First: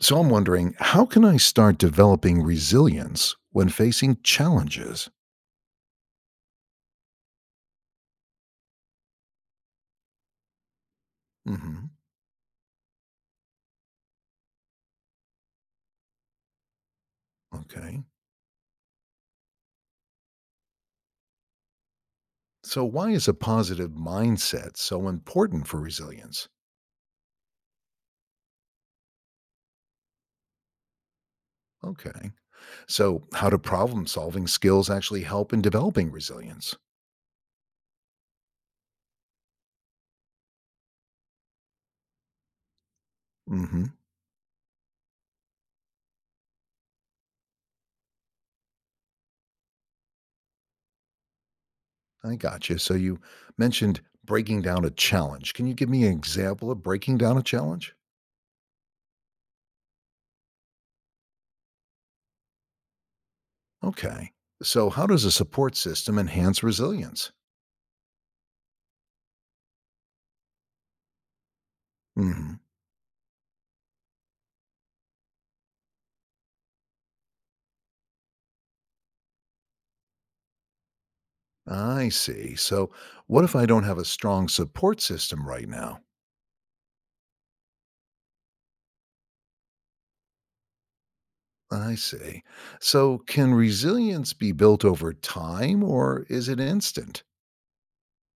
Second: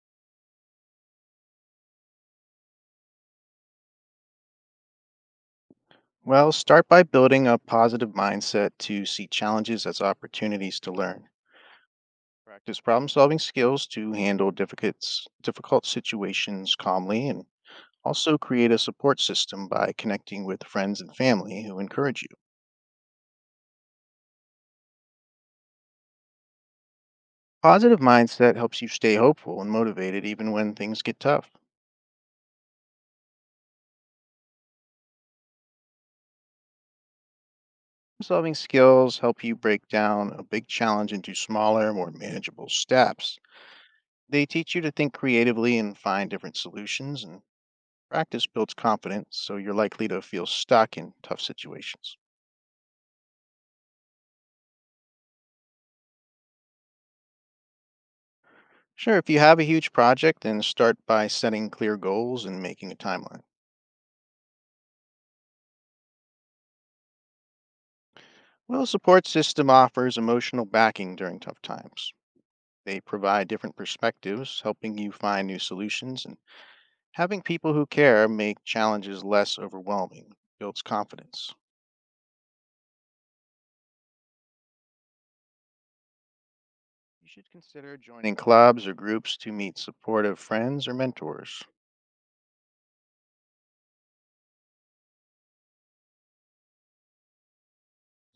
So I'm wondering, how can I start developing resilience when facing challenges? Well, start by building a positive mindset to see challenges as opportunities to learn. Hmm. Practice problem solving skills to handle difficult situations calmly and Okay. also create a support system by connecting with friends and family who encourage you. So, why is a positive mindset so important for resilience? Positive mindset helps you stay hopeful and motivated even when things get tough. Okay. So, how do problem solving skills actually help in developing resilience? Solving skills help you break down a big challenge into smaller, more manageable steps. Hmm. They teach you to think creatively and find different solutions, and practice builds confidence, so you're likely to feel stuck in tough situations. I got you. So, you mentioned breaking down a challenge. Can you give me an example of breaking down a challenge? Sure, if you have a huge project, then start by setting clear goals and making a timeline. Okay. So, how does a support system enhance resilience? Well, support system offers emotional backing during tough times. Mm-hmm. They provide different perspectives, helping you find new solutions, and having people who care make challenges less overwhelming builds confidence. I see. So, what if I don't have a strong support system right now? You should consider joining clubs or groups to meet supportive friends or mentors. I see. So, can resilience be built over time or is it instant?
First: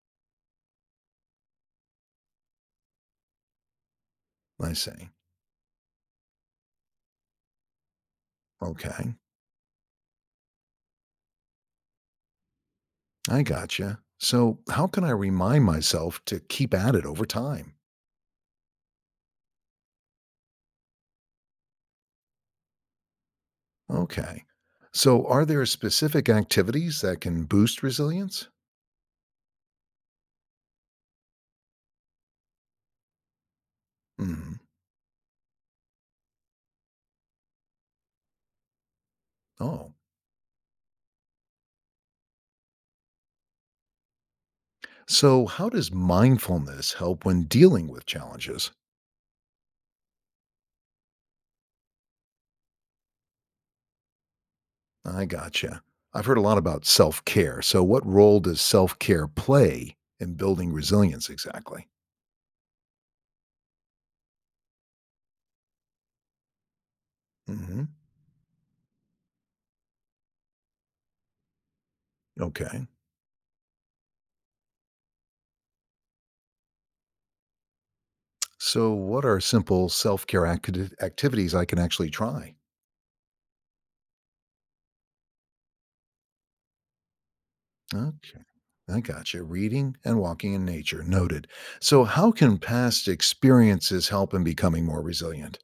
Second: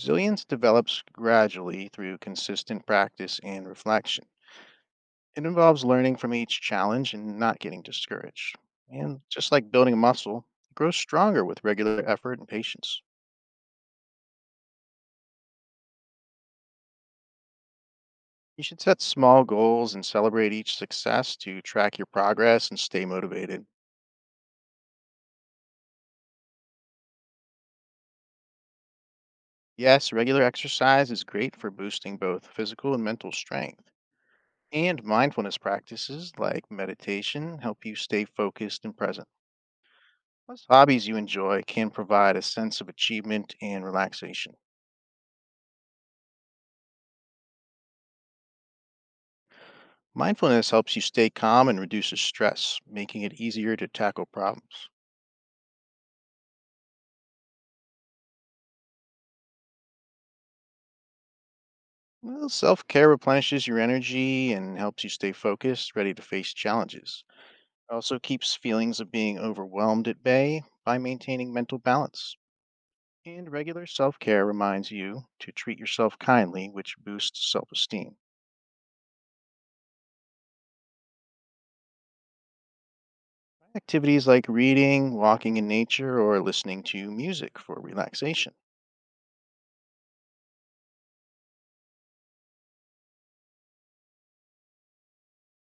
Resilience develops gradually through consistent practice and reflection. I see. It involves learning from each challenge and not getting discouraged. Okay. And just like building a muscle, it grows stronger with regular effort and patience. I gotcha. So, how can I remind myself to keep at it over time? You should set small goals and celebrate each success to track your progress and stay motivated. Okay. So, are there specific activities that can boost resilience? Yes, regular exercise is great for boosting both physical and mental strength. Hmm. And mindfulness practices like meditation help you stay focused and present. Oh. Plus, hobbies you enjoy can provide a sense of achievement and relaxation. So, how does mindfulness help when dealing with challenges? Mindfulness helps you stay calm and reduces stress, making it easier to tackle problems. I gotcha. I've heard a lot about self care. So, what role does self care play in building resilience exactly? Well, self care replenishes your energy and helps you stay focused, ready to face challenges. Hmm. It also keeps feelings of being overwhelmed at bay by maintaining mental balance. Okay. And regular self care reminds you to treat yourself kindly, which boosts self esteem. So, what are simple self care activities I can actually try? Activities like reading, walking in nature, or listening to music for Okay. relaxation. I gotcha. Reading and walking in nature. Noted. So, how can past experiences help in becoming more resilient?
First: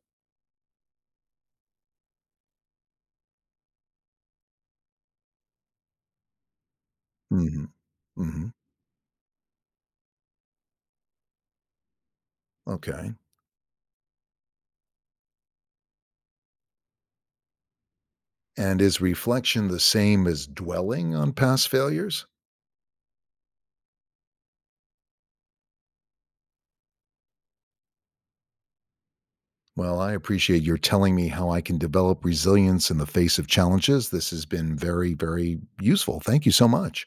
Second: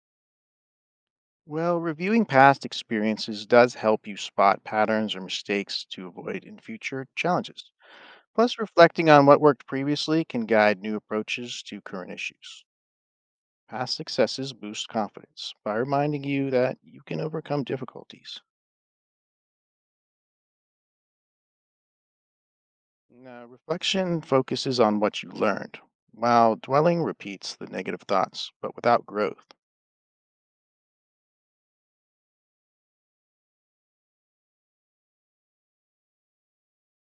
Well, reviewing past experiences does help you spot patterns or mistakes to avoid in future Hmm. challenges. Hmm. Plus, reflecting on what worked previously can guide new approaches to current issues. Okay. Past successes boost confidence by reminding you that you can overcome difficulties. And is reflection the same as dwelling on past failures? Now, reflection focuses on what you learned, while dwelling repeats the negative thoughts, but without growth. Well, I appreciate your telling me how I can develop resilience in the face of challenges. This has been very, very useful. Thank you so much.